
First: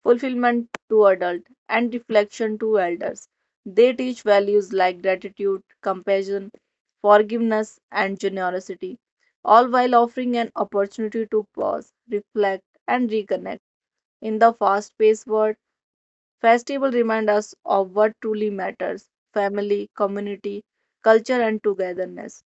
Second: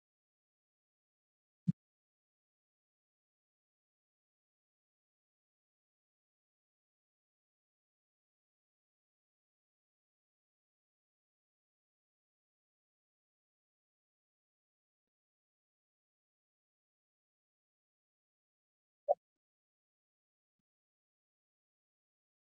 fulfillment to adult, and reflection to elders. They teach values like gratitude, compassion, forgiveness, and generosity, all while offering an opportunity to pause, reflect, and reconnect. In the fast-paced world, festivals remind us of what truly matters: family, community, culture, and togetherness.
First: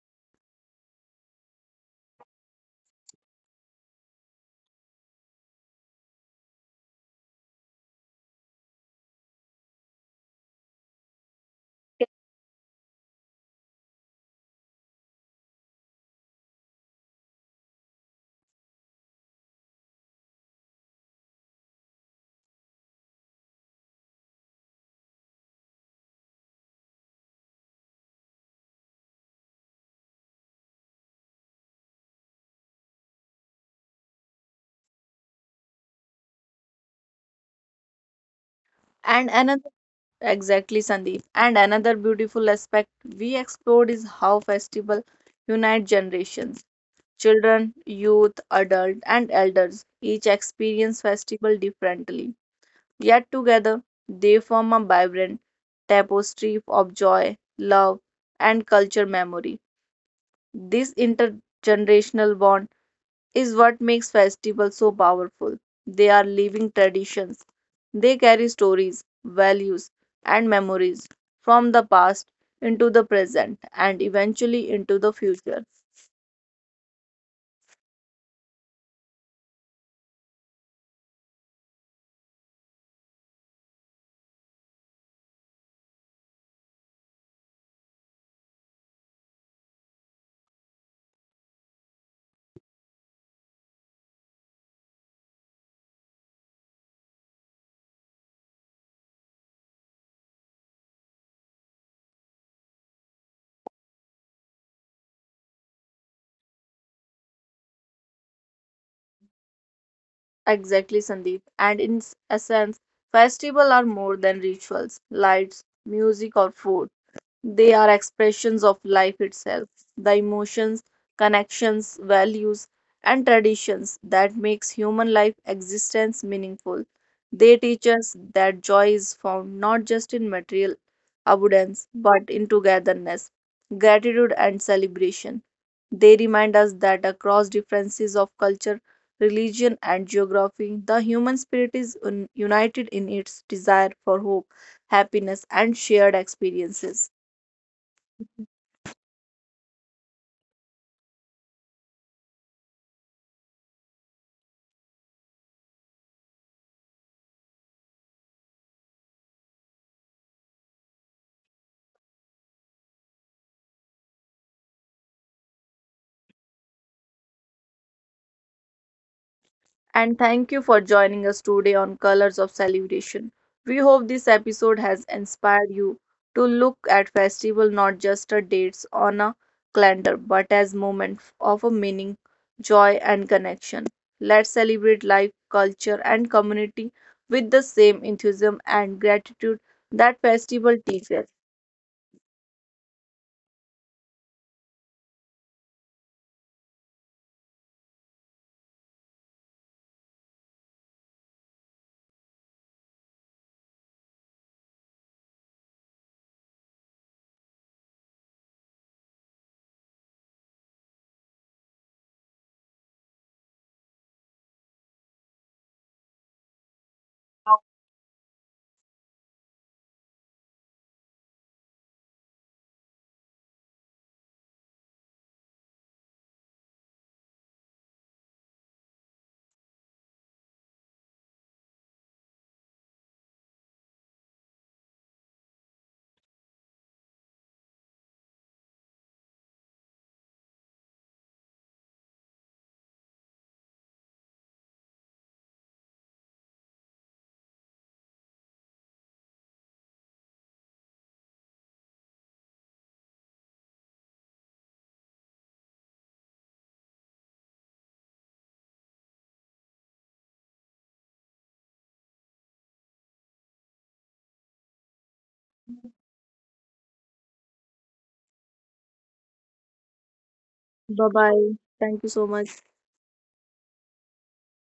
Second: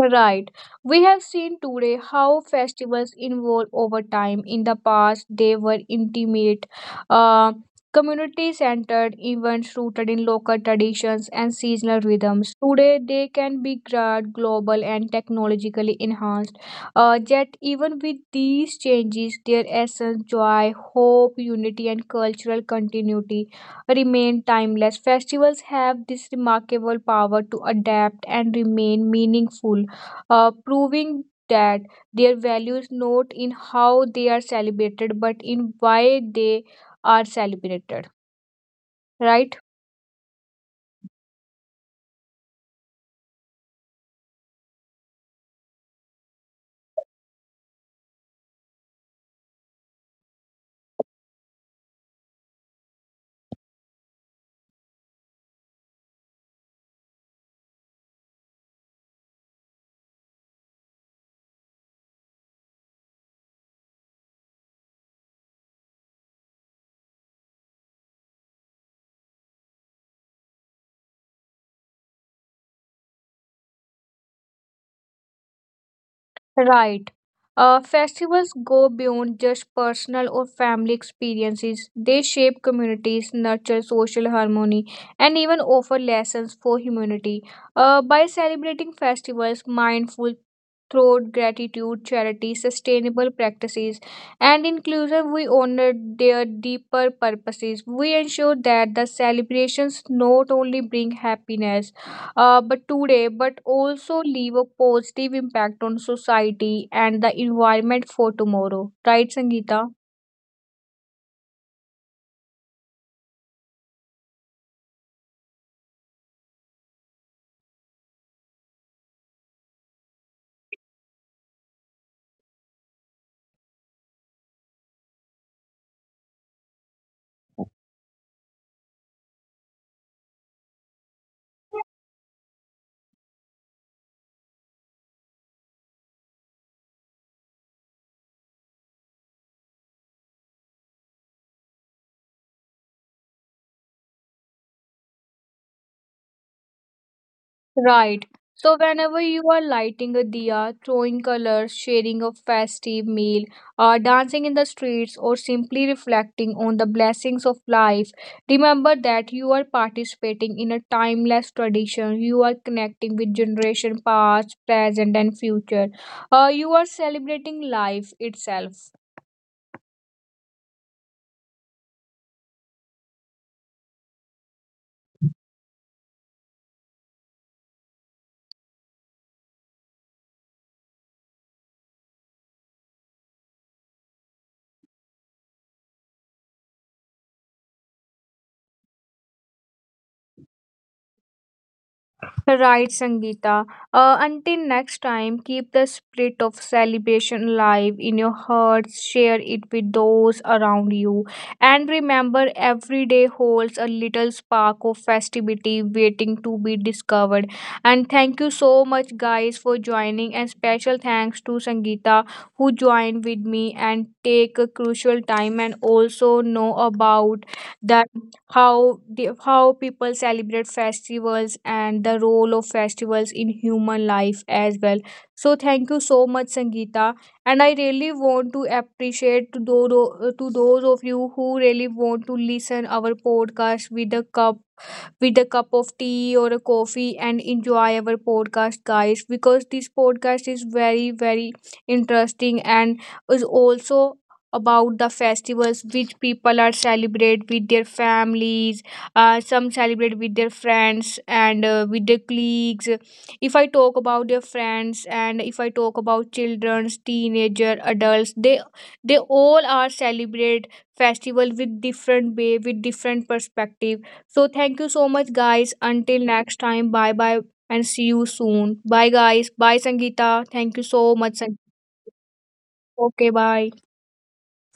Right. We have seen today how festivals evolve over time. In the past, they were intimate, uh, community centered events rooted in local traditions and seasonal rhythms. Today, they can be grand, global, and technologically enhanced. Yet, even with these changes, their essence, joy, hope, unity, and cultural continuity remain timeless. Festivals have this remarkable power to adapt and remain meaningful, proving that their values not in how they are celebrated but in why they are celebrated, And right. another, exactly, Sandeep. And another beautiful aspect we explored is how festival unite generations. Children, youth, adult, and elders each experience festival differently. Yet together, they form a vibrant tapestry of joy, love, and culture memory. This intergenerational bond is what makes festivals so powerful. They are living traditions. They carry stories, values, and memories from the past into the present and eventually into the future. right Festivals go beyond just personal or family experiences. They shape communities, nurture social harmony, and even offer lessons for humanity. By celebrating festivals, mindful through gratitude, charity, sustainable practices, and inclusion, we honor their deeper purposes. We ensure that the celebrations not only bring happiness, but today, but also leave a positive impact on society and the environment for tomorrow. Right, Sangeeta? Exactly, Sandeep. And in essence, festivals are more than rituals, lights, music, or food. They are expressions of life itself, the emotions, connections, values, and traditions that makes human life existence meaningful. They teach us that joy is found not just in material abundance but in togetherness, gratitude, and celebration. They remind us that across differences of culture, religion, and geography, the human spirit is united in its desire for hope, happiness, and shared experiences. Right. So, whenever you are lighting a diya, throwing colors, sharing a festive meal, dancing in the streets, or simply reflecting on the blessings of life, remember that you are participating in a timeless tradition. You are connecting with generation past, present, and future. You are celebrating life itself. And thank you for joining us today on Colors of Celebration. We hope this episode has inspired you to look at festival not just as dates on a calendar but as moments of a meaning, joy, and connection. Let's celebrate life, culture, and community with the same enthusiasm and gratitude that festival teaches. Right, Sangeeta. Until next time, keep the spirit of celebration alive in your hearts, share it with those around you, and remember every day holds a little spark of festivity waiting to be discovered. And thank you so much, guys, for joining, and special thanks to Sangeeta who joined with me and take a crucial time and also know about the the, how people celebrate festivals and the role of festivals in human life as well, so thank you so much, sangeeta, and I really want to appreciate to those of you who really want to listen our podcast with a cup of tea or a coffee and enjoy our podcast, guys, because this podcast is very, very interesting and is also about the festivals which people are celebrate with their families, some celebrate with their friends and with their colleagues, if I talk about their friends and if I talk about children's teenager adults, they all are celebrate festival with different way with different perspective, so thank you so much, guys. Until next time, bye bye and see you soon. Bye, guys. Bye, Sangeeta. Thank you so Bye much. Bye. Thank you so much. Okay, bye.